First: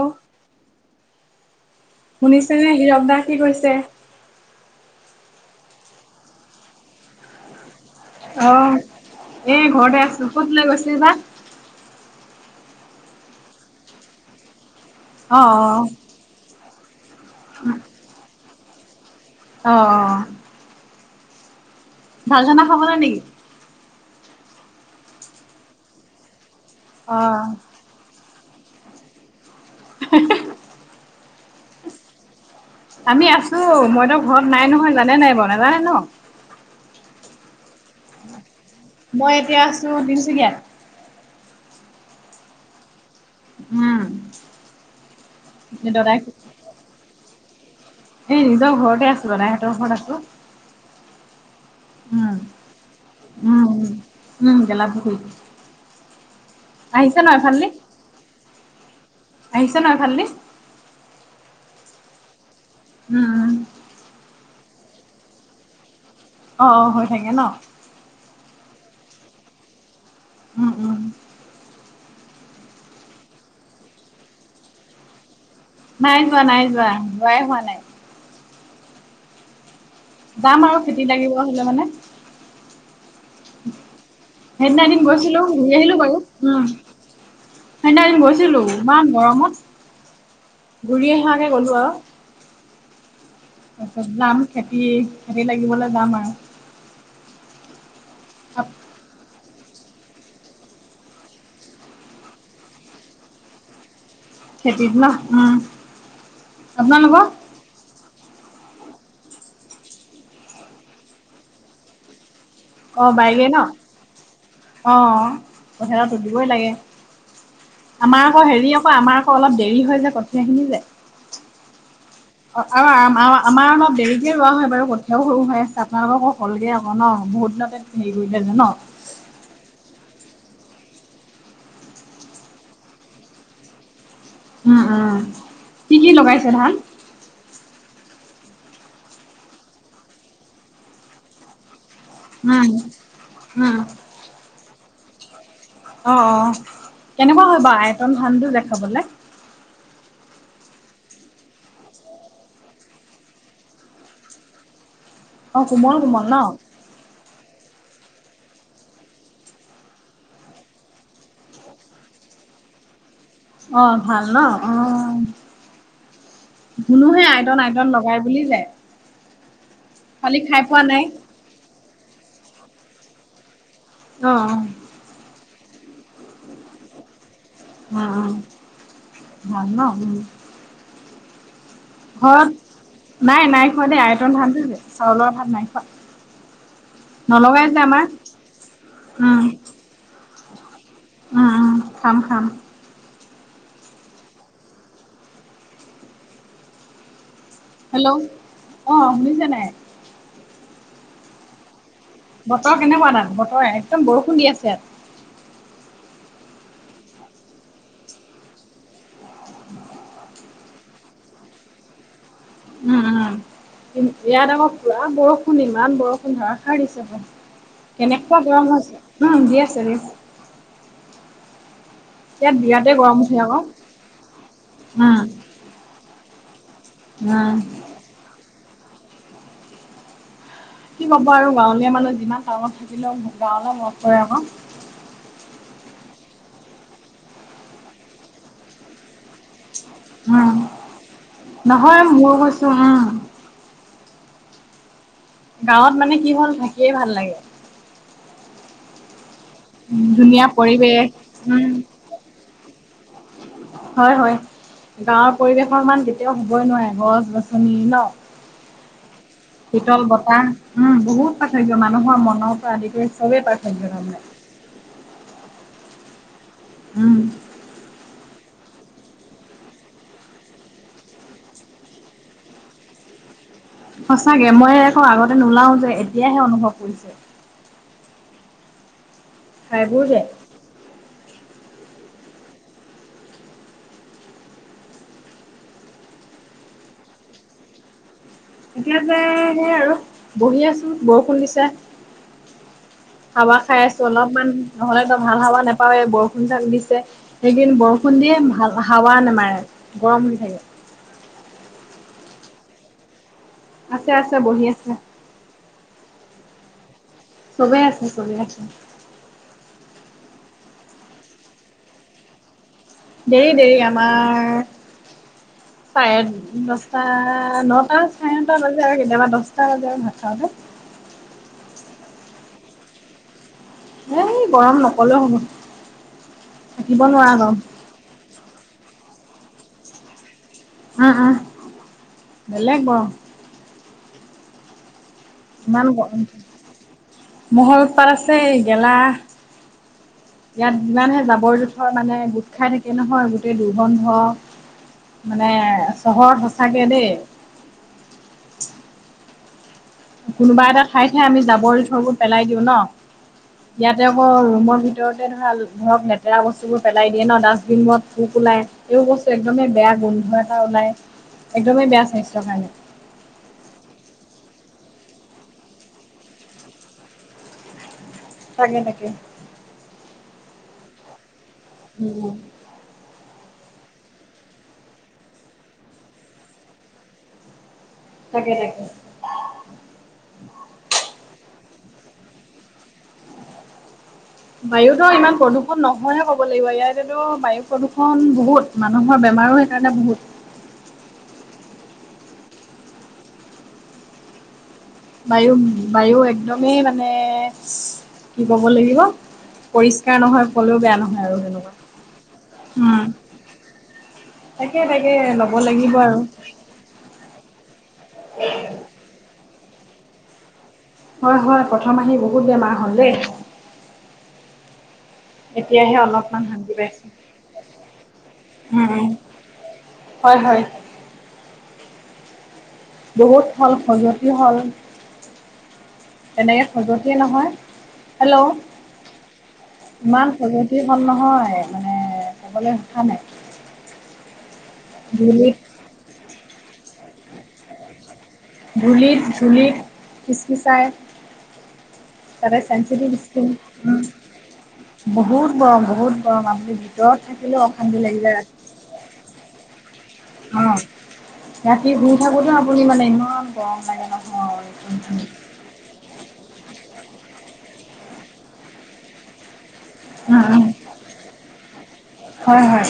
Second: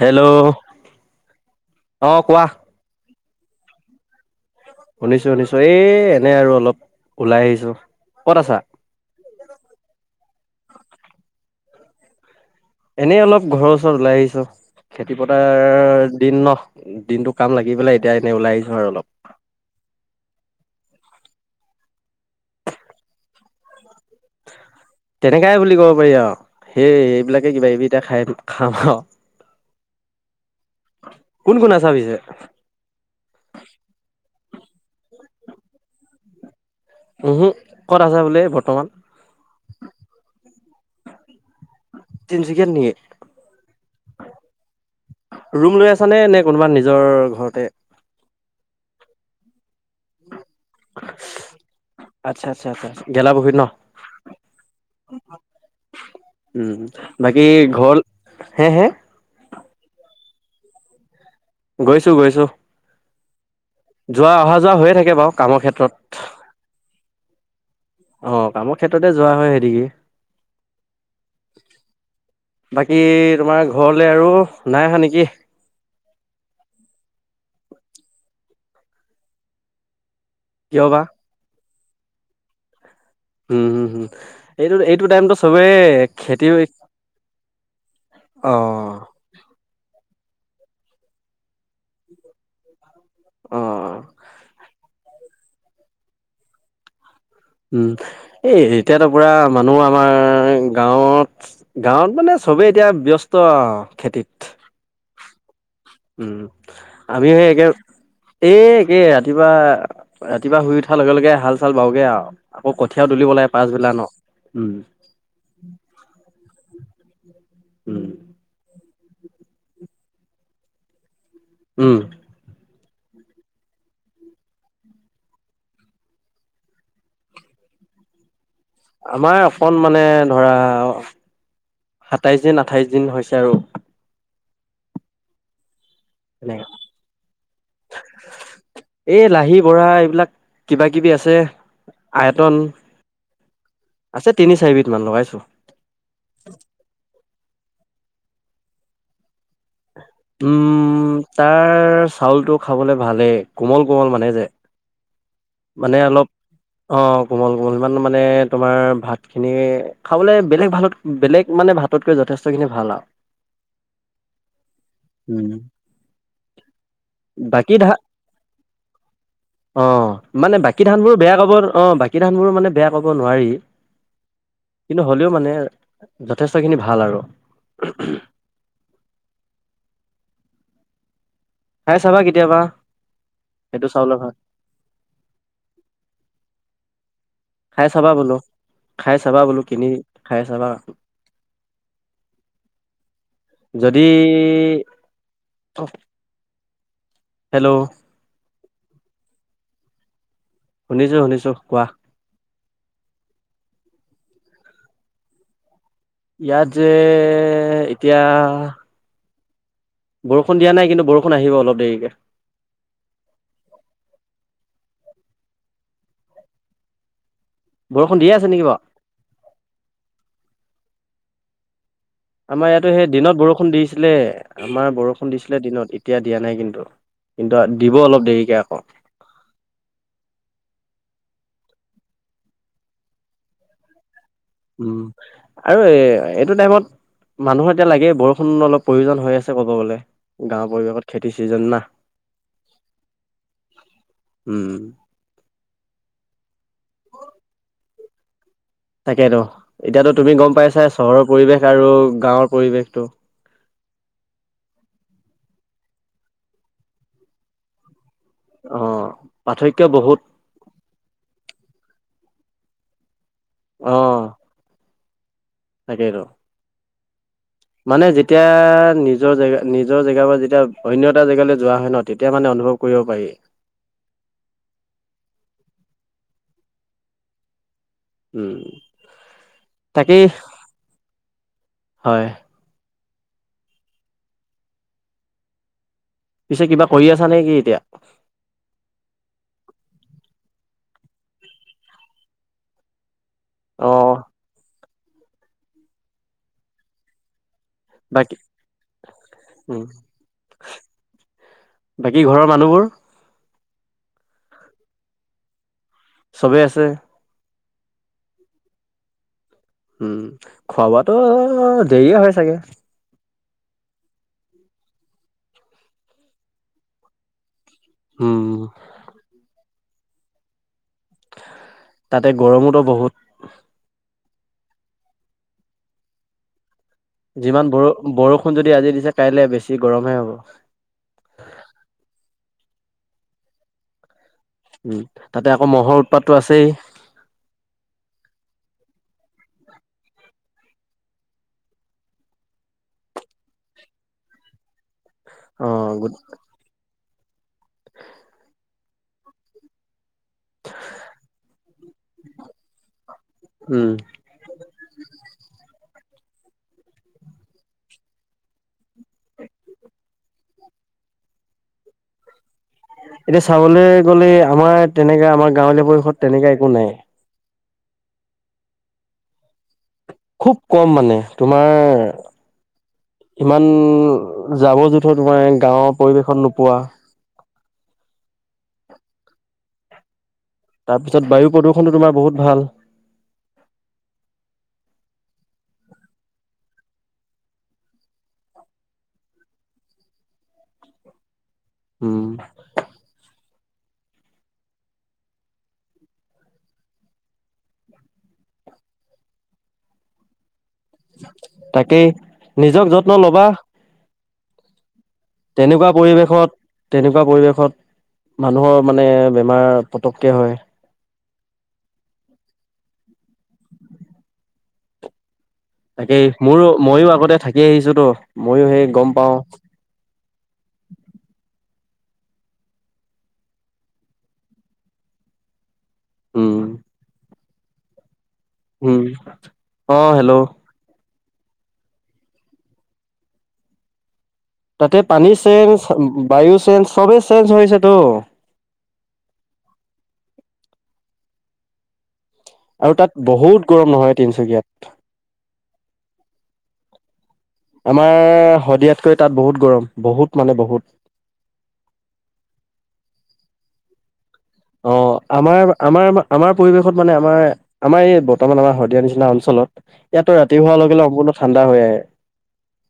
Hello! অ কোৱা শুনিছে নে হীৰক দা কি কৰিছে? শুনিছোঁ, শুনিছোঁ এই এনে আৰু অলপ ওলাই আহিছোঁ। অ', এ, ঘৰতে আছোঁ। ক'ত ওলাই গৈছিল বা? এনেই অলপ ঘৰৰ ওচৰত ওলাই আহিছোঁ, খেতি অ' অ' পথাৰ দিন ন'। দিনটো কাম লাগি পেলাই এতিয়া এনেই ওলাই আহিছোঁ আৰু অলপ। অ', অ'। ভাল খানা খাবলৈ নেকি? তেনেকাই বুলি ক'ব পাৰি আৰু সেই অ' এইবিলাকে কিবা কিবি এতিয়া খাই খাম আৰু। [inaudible] কোন, কোন আছা পিছে? আমি আছোঁ, মইতো ঘৰত নাই নহয়, জানে নাই বাৰু নাজানে ন'? উহু, ক'ত আছা বোলে বৰ্তমান? মই এতিয়া আছোঁ তিনিচুকীয়াত। তিনিচুকীয়ত নেকি? উম। ৰুম লৈ আছা দদাই নে, কোনোবা নিজৰ ঘৰতে? এ, নিজৰ ঘৰতে আছোঁ মানে ইহেতৰ ঘৰতে আছোঁ। আচ্ছা, আচ্ছা, আচ্ছা গেলা [unintelligible] উম ন'! উম উম গেলাপুখুৰীত উম, আহিছে ন বাকী এইফালেদি? ঘৰ? হে, হে? আহিছে ন' এইফাল দি? গৈছোঁ, গৈছোঁ। অঁ। যোৱা অহা-যোৱা হৈয়ে থাকে বাৰু, কামৰ ক্ষেত্ৰত। অ, অ, হৈ থাকে ন! অ, কামৰ ক্ষেত্ৰতে যোৱা হয়, সেইদিগে। উম, উম। বাকী, তোমাৰ ঘৰলে আৰু নাই অহা নেকি? নাই যোৱা, নাই যোৱা, যোৱাই হোৱা নাই। যাম আৰু কিয় বা খেতিত লাগিব হ'লে মানে। উম হম হম এইটো সেইদিনা এদিন এইটো টাইমতো গৈছিলো, চবেই ঘূৰি আহিলো বাৰু। খেতি উম। সেইদিনা এদিন অ গৈছিলো, ইমান গৰমত। ঘূৰি অহাকে গ'লো আৰু, অ তাৰপিছত [unintelligible] খেতি হেৰি লাগিবলৈ যাম আৰু। উম, এই এতিয়াতো পুৰা মানুহ আমাৰ গাঁৱৰ গাঁৱত মানে চবেই এতিয়া ব্যস্ত আৰু খেতিত। খেতি ন, উম। উম, আপোনালোকৰ আমিও হে একে এই একে ৰাতিপুৱা, ৰাতিপুৱা শুই উঠাৰ লগে-লগে হাল-চাল বওগে আৰু। আকৌ কঠীয়াও অ তুলিব বাইগে লাগে, ন পাছবেলা ন। অ। কঠীয়াটো তুলিবই লাগে। উম আমাৰ আকৌ হেৰি, আকৌ আমাৰ আকৌ অলপ দেৰি হৈ যায়, কঠীয়াখিনি যে উম। অ, আৰু আম আমাৰ অলপ দেৰিকে ৰোৱা হয় বাৰু, কঠীয়াও সৰু হৈ আছে, আপোনালোককো হ'লগে আকৌ ন, বহুত দিনতে হেৰি কৰিলেনে ন। আমাৰ অকণ মানে ধৰা, সাতাইশ দিন, আঠাইশ দিন হৈছে আৰু। উম, উম। কি কি লগাইছে ধান [unintelligible] এই লাহি বঢ়া, এইবিলাক কিবা-কিবি আছে। উম, আয়তন উম, আছে, তিনি- চাৰিবিধ মান লগাইছো। অ, অ, কেনেকুৱা হয় বাৰু আয়তন ধানটো যে খাবলে? উম, তাৰ চাউলটো খাবলে ভালেই, কোমল-কোমল মানে যে। অ', কোমল মানে কোমল অলপ ন? অ, কোমল-কোমল, ইমান মানে তোমাৰ ভাত খিনি খাবলে বেলেগ ভাতত বেলেগ মানে ভাততকৈ যথেষ্টখিনি ভাল আৰু। অ, ভাল ন, অ। উম শুনোহে আইতন- বাকী আইতন ধা লগাই বুলি যে। অ, খালি মানে খাই পোৱা বাকী নাই। ধানবোৰ বেয়া ক'ব অ, বাকী ধানবোৰ মানে বেয়া ক'ব নোৱাৰি। অ। কিন্তু হ'লেও মানে, যথেষ্ট খিনি ভাল আৰু। অ, অ, ভাল ন, উম। খাই চাবা কেতিয়াবা ঘৰত, নাই-নাই সেইটো খোৱা দেই, চাউলৰ ভাত আইতন ধানটো যে, চাউলৰ ভাত নাই খোৱা। নলগাই যে খাই আমাৰ। চাবা বোলো, খাই চাবা উম, বোলো, কিনি খাই চাবা বোলো। উম, উম, খাম-খাম। যদি! অ'। হেল্ল'। হেল্ল' অ' শুনিছে নাই? শুনিছো শুনিছো কোৱা। বতৰ কেনেকুৱা তাত বতৰ একদম বৰষুণ দি আছে। ইয়াত যে- এতিয়া বৰষুণ দিয়া নাই কিন্তু বৰষুণ আহিব অলপ দেৰিকে। অ', অ', ইয়াত আকৌ পুৰা বৰষুণ ইমান বৰষুণ ধৰাষাৰ দিছে বৰষুণ দিয়ে কেনেকুৱা আছে নেকি গৰম বাৰু হৈছে দি আছে দি আছে। ইয়াত আমাৰ ইয়াতো বিৰাতে সেই গৰম উঠে দিনত আকৌ বৰষুণ দিছিলে আমাৰ উম বৰষুণ দিছিলে দিনত এতিয়া দিয়া নাই কিন্তু। উম কিন্তু দিব অলপ দেৰিকে আকৌ। কি পাব আৰু গাঁৱলীয়া মানুহ যিমান টাউনত থাকিলেও গাঁৱলৈ মনত পৰে আকৌ। উম আৰু এ' এইটো টাইমত মানুহৰ এতিয়া লাগে বৰষুণ অলপ প্ৰয়োজন হৈ আছে ক'ব গলে উম গাঁওৰ পৰিৱেশত খেতি চিজন না। নহয় মোৰ কৈছো উম উম। গাঁৱত মানে কি হ'ল থাকিয়ে ভাল লাগে। তাকেইতো এতিয়াতো তুমি ধুনীয়া গম পাইছা পৰিৱেশ চহৰৰ পৰিৱেশ উম আৰু গাঁৱৰ পৰিৱেশ টো। হয় হয় গাঁৱৰ পৰিৱেশৰ ইমান কেতিয়াও হবই নোৱাৰে গছ-গছনি ন'। অ [unintelligible] পাৰ্থক্য শিতল বহুত বতাহ উম বহুত পাৰ্থক্য মানুহৰ মনৰ পৰা আদি কৰি সবেই পাৰ্থক্য তাৰমানে। তাকেইটো। উম। মানে যেতিয়া নিজৰ জেগা নিজৰ জেগা পৰা যেতিয়া অন্য এটা জেগালৈ যোৱা হয় ন তেতিয়া মানে অনুভৱ কৰিব পাৰি। সঁচাকে মই আকৌ আগতে নোলাওঁ যে এতিয়াহে অনুভৱ কৰিছো। উম ঠাইবোৰ যে তাকেই হয়। পিছে কিবা কৰি আছা নে'কি এতিয়া? এতিয়া যে সেই আৰু বহি আছো বৰষুণ দিছে। হাৱা খাই অ আছো অলপমান নহ'লেতো ভাল হাৱা নোপাৱে বৰষুণ জাক দিছে। এই কেইদিন বৰষুণ দিয়ে বাকী ভাল হাৱা নামাৰে উম গৰম হৈ থাকে। বাকী ঘৰৰ মানুহবোৰ? আছে আছে বহি আছে। চবেই আছে? সবেই আছে সবে আছে। উম খোৱা-বোৱা তো দেৰিয়ে হয় চাগে? দেৰি দেৰি আমাৰ চাৰে দছটা ন' চাৰে উম নটা বাজে আৰু কেতিয়াবা দহটা বাজে আৰু ভাত খাওঁতে। তাতে গৰমোতো বহুত। এ' গৰম নকলেও হব। থাকিব নোৱা যিমান বৰ -বৰষুণ যদি আজি দিছে কাইলৈ বেছি গৰমহে হব। আ' আ বেলেগ গৰম তাতে আকৌ ইমান মহ'ৰ গৰম উৎপাতটো আছেই। মহৰ উৎপাত আছে গেলা। ইয়াত যিমানহে জাবৰ জোঁথৰ মানে গোট খাই থাকে নহয় গোটেই দুৰ্গন্ধ। মানে অ গুড চহৰত সচাকে দেই। কোনোবা এটা ঠাই হে আমি জাবৰ-জোথৰবোৰ পেলাই দিওঁ ন, উম ইয়াতে [unintelligible] ৰুমৰ ভিতৰতে ধৰা, ধৰক লেতেৰা বস্তুবোৰ পেলাই দিয়ে ন', ডাষ্টবিনত পোক ওলাই। এই বস্তু একদমেই বেয়া, গোন্ধ এটা ওলাই, একদমেই বেয়া স্বাস্থ্যৰ কাৰণে। এতিয়া চাবলৈ গ'লে আমাৰ তেনেকা আমাৰ গাঁৱলীয়া পৰিষদ তেনেকে একো নাই। তাকে, তাকে। খুব কম মানে, তোমাৰ উম ইমান জাবৰ- জোথৰ তোমাৰ গাঁৱৰ পৰিৱেশত নোপোৱা। তাকে, তাকে। তাৰপিছত বায়ু প্ৰদূষণটো তোমাৰ বহুত ভাল। বায়ুতো ইমান প্ৰদূষণ নহয়হে ক'ব লাগিব, ইয়াতেতো বায়ু প্ৰদূষণ বহুত। মানুহৰ বেমাৰো সেইকাৰণে বহুত। উম। বায়ু, বায়ু একদমেই মানে কি ক'ব লাগিব? পৰিষ্কাৰ নহয় ক'লেও বেয়া নহয় আৰু সেনেকুৱা। তাকেই নিজক উম। যত্ন ল'বা তাকে, তাকে, ল'ব তেনেকুৱা লাগিব আৰু। পৰিৱেশত তেনেকুৱা পৰিৱেশত মানুহৰ মানে বেমাৰ পতককে হয়। হয়, হয়, প্ৰথম আহি বহুত বেমাৰ হ'ল দেই। এতিয়াহে তাকেই, অলপমান মোৰো শান্তি পাইছো মইো আগতে থাকি আহিছো তো, ময়ো উম সেই উম গম পাও। হয়, হয়। বহুত হ'ল খজুৱতি হ'ল, উম তেনেকৈ খজুৱতিয়ে নহয়। হেল্ল'! উম, অ, হেল্ল'! কি কম নহয়, মানে ক'বলৈ ভাষা নাই। তাতে পানী ধূলিত চেঞ্জ, বায়ু চেঞ্জ, চবে চেঞ্জ হৈছেতো। ধূলিত, ধূলিত খিচ- খিচাই। তাতে আৰু চেনচিটিভ তাত স্কিন। বহুত গৰম নহয় তিনচুকীয়াত বহুত গৰম, বহুত গৰম, আপুনি ভিতৰত থাকিলেও অশান্তি লাগি যায়, ৰা তকৈ তাত বহুত গৰম, বহুত মানে অ, বহুত ৰাতি শুই থাকোতে আপুনি মানে ইমান গৰম লাগে নহয়! অ, উম আমাৰ, আমাৰ, আমাৰ পৰিৱেশত মানে আমাৰ আমাৰ এই বৰ্তমান আমাৰ শদিয়াৰ নিচিনা অঞ্চলত ইয়াততো ৰাতি উম হোৱাৰ লগে-লগে [unintelligible] ঠাণ্ডা হৈ আহে। হয়, হয়।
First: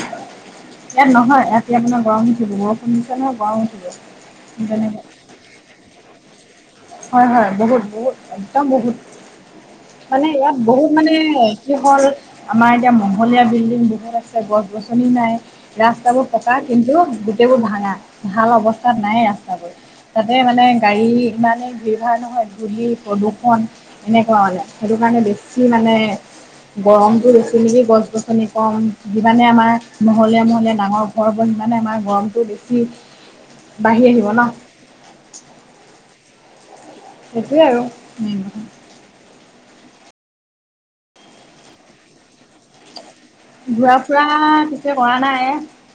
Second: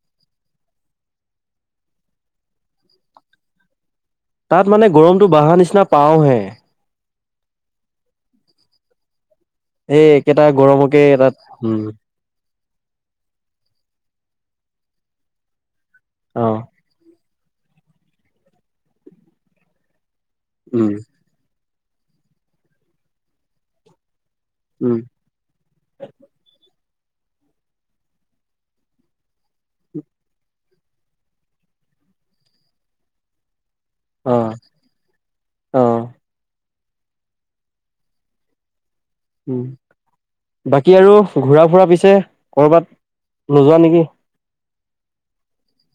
ইয়াত নহয়, ৰাতি আপোনাৰ গৰম উঠিব, বৰষুণ দিছে নহয় গৰম উঠিব। তাত মানে তেনেকে গৰমতটো বাঢ়া নিচিনা পাওঁহে। হয়, হয়, বহুত বহুত একদম বহুত। এই মানে একেটা ইয়াত বহুত গৰমকে মানে তাত কি উম হ'ল? আমাৰ এতিয়া মহলীয়া বিল্ডিং বহুত আছে, গছ-গছনি নাই। ৰাস্তাবোৰ অ পকা, কিন্তু গোটেইবোৰ ভাঙা, ভাল অৱস্থাত নাই ৰাস্তাবোৰ। তাতে মানে উম গাড়ী ইমানেই ভিৰ হয় নহয়, ধূলি-প্ৰদূষণ এনেকুৱা মানে। সেইটো উম কাৰণে বেছি মানে, গৰমটো বেছি মিলি গছ-গছনি কম। যিমানে আমাৰ মহলীয়া- মহলীয়া ডাঙৰ ঘৰ হ'ল সিমানে আমাৰ গৰমটো বেছি বাঢ়ি আহিব অ ন! অ। সেইটোয়ে আৰু। উম, বাকী আৰু ঘূৰা-ফুৰা পিছে ক'ৰবাত নোযোৱা ঘুৰা নেকি ফুৰা ৰা এতিয়া কৰা নাই,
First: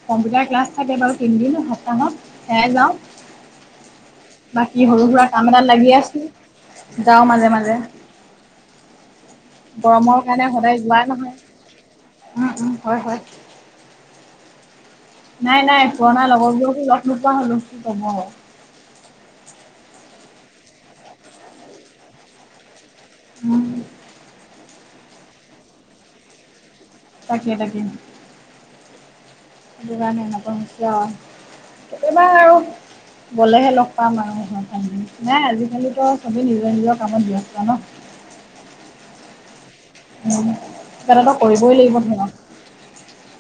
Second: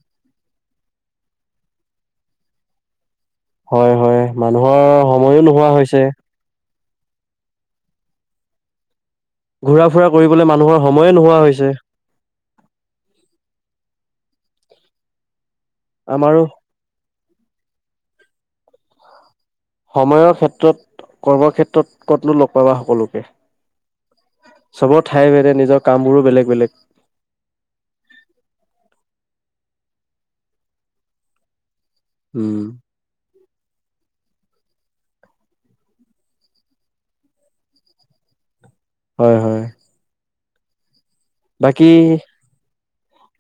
কম্পিউটাৰ ক্লাছ থাকে বাৰু তিনদিন সপ্তাহত, সেয়াই যাওঁ। হয়, হয়, মানুহৰ বাকী সৰু সুৰা সময়ো কাম এটাত নোহোৱা লাগি হৈছে। আছো যাওঁ মাজে- মাজে। ঘূৰা ফুৰা গৰমৰ কৰিবলৈ কাৰণে সদায় মানুহৰ যোৱাই সময়ে নহয় নোহোৱা হৈছে উম, উম, হয়, হয়। নাই, নাই পুৰণা আমাৰো লগৰবোৰকো লগ নোপোৱা হ'লো কি ক'ব! সময়ৰ ক্ষেত্ৰত কৰ্মক্ষেত্ৰত ক'তনো লগ পাবা সকলোকে। উম চবৰ ঠাই ভেদে নিজৰ কামবোৰো বেলেগ, বেলেগ। তাকে, তাকে। [unintelligible] এনেকুৱা হৈছে আৰু কেতিয়াবা আৰু উম। গ'লেহে লগ পাম আৰু, [unintelligible] নাই আজিকালি বাৰু চবেই নিজৰ নিজৰ কামত ব্যস্ত ন। [inaudible] হয়, হয়। [inaudible] [inaudible] বাকী, ধৰা।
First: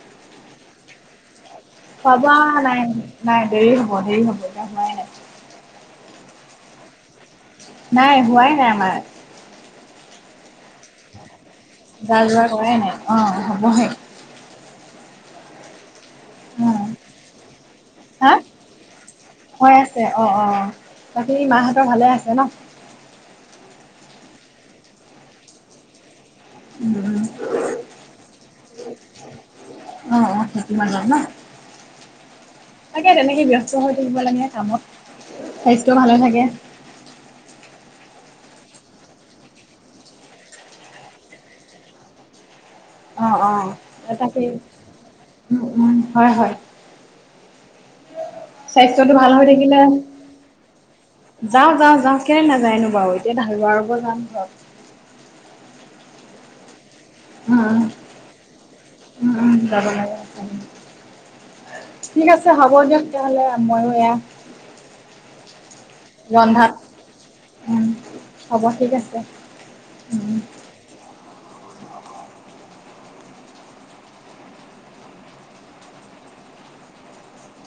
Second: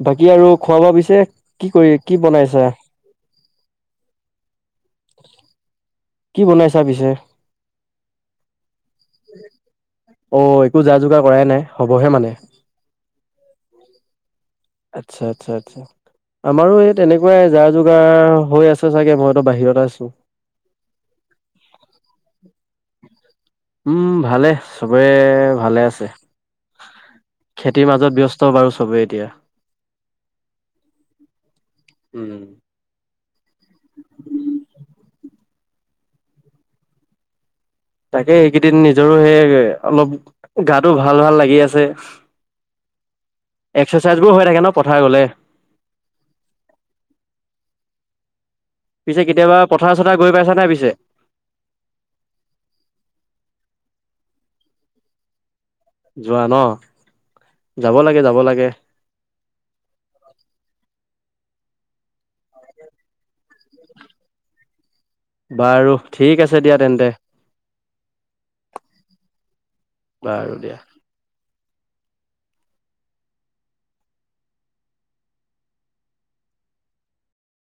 বাকী আৰু খোৱা-বোৱা পিছে কি কৰি, খোৱা কি বোৱা বনাইছা? নাই নাই দেৰি হ'ব, দেৰি হ'ব, এতিয়া হোৱাই নাই। কি বনাইছা পিছে? নাই, হোৱাই নাই আমাৰ। অ', একো যা-যোগাৰ কৰাই নাই। হ'বহে মানে যা-যোগাৰ কৰাই নাই অ', হ'বহে। আচ্ছা, আচ্ছা, আচ্ছা। অ আমাৰো এই তেনেকুৱাই, যা- যোগাৰ হা হৈ আছে চাগে, মইতো হৈ বাহিৰত আছে আছোঁ। অ অ বাকী মাহঁতৰ ভালে আছে ন? উম, ভালে চবে ভালে আছে। উম খেতিৰ মাজত ব্যস্ত বাৰু চবেই এতিয়া। অ অ সেইটো মাজত ন উম। তাকে তেনেকে ব্যস্ত হৈ থাকিব লাগে কামত, স্বাস্থ্য ভালে থাকে। তাকে এইকেইদিন নিজৰো সেই অলপ গাটো ভাল, ভাল লাগি আছে। অ অ এক্সাৰচাইজবোৰ হৈ তাকেই থাকে ন পথাৰ গ'লে। উম, উম, হয়, হয়। স্বাস্থ্যটো পিছে ভাল হৈ কেতিয়াবা থাকিলে পথাৰ চথাৰ গৈ পাইছা নাই পিছে? যাওঁ, যাওঁ, যাওঁ, কেলে নাযায়নো বাৰু এতিয়া [unintelligible] যোৱা ন'? উম, যাব লাগে যাব লাগে। উম, যাব লাগে হয়। ঠিক আছে হ'ব দিয়ক তেতিয়াহ'লে ময়ো এয়া বাৰু ঠিক আছে ৰন্ধাত দিয়া, তেন্তে। উম, হ'ব ঠিক আছে। উম। বাৰু দিয়া।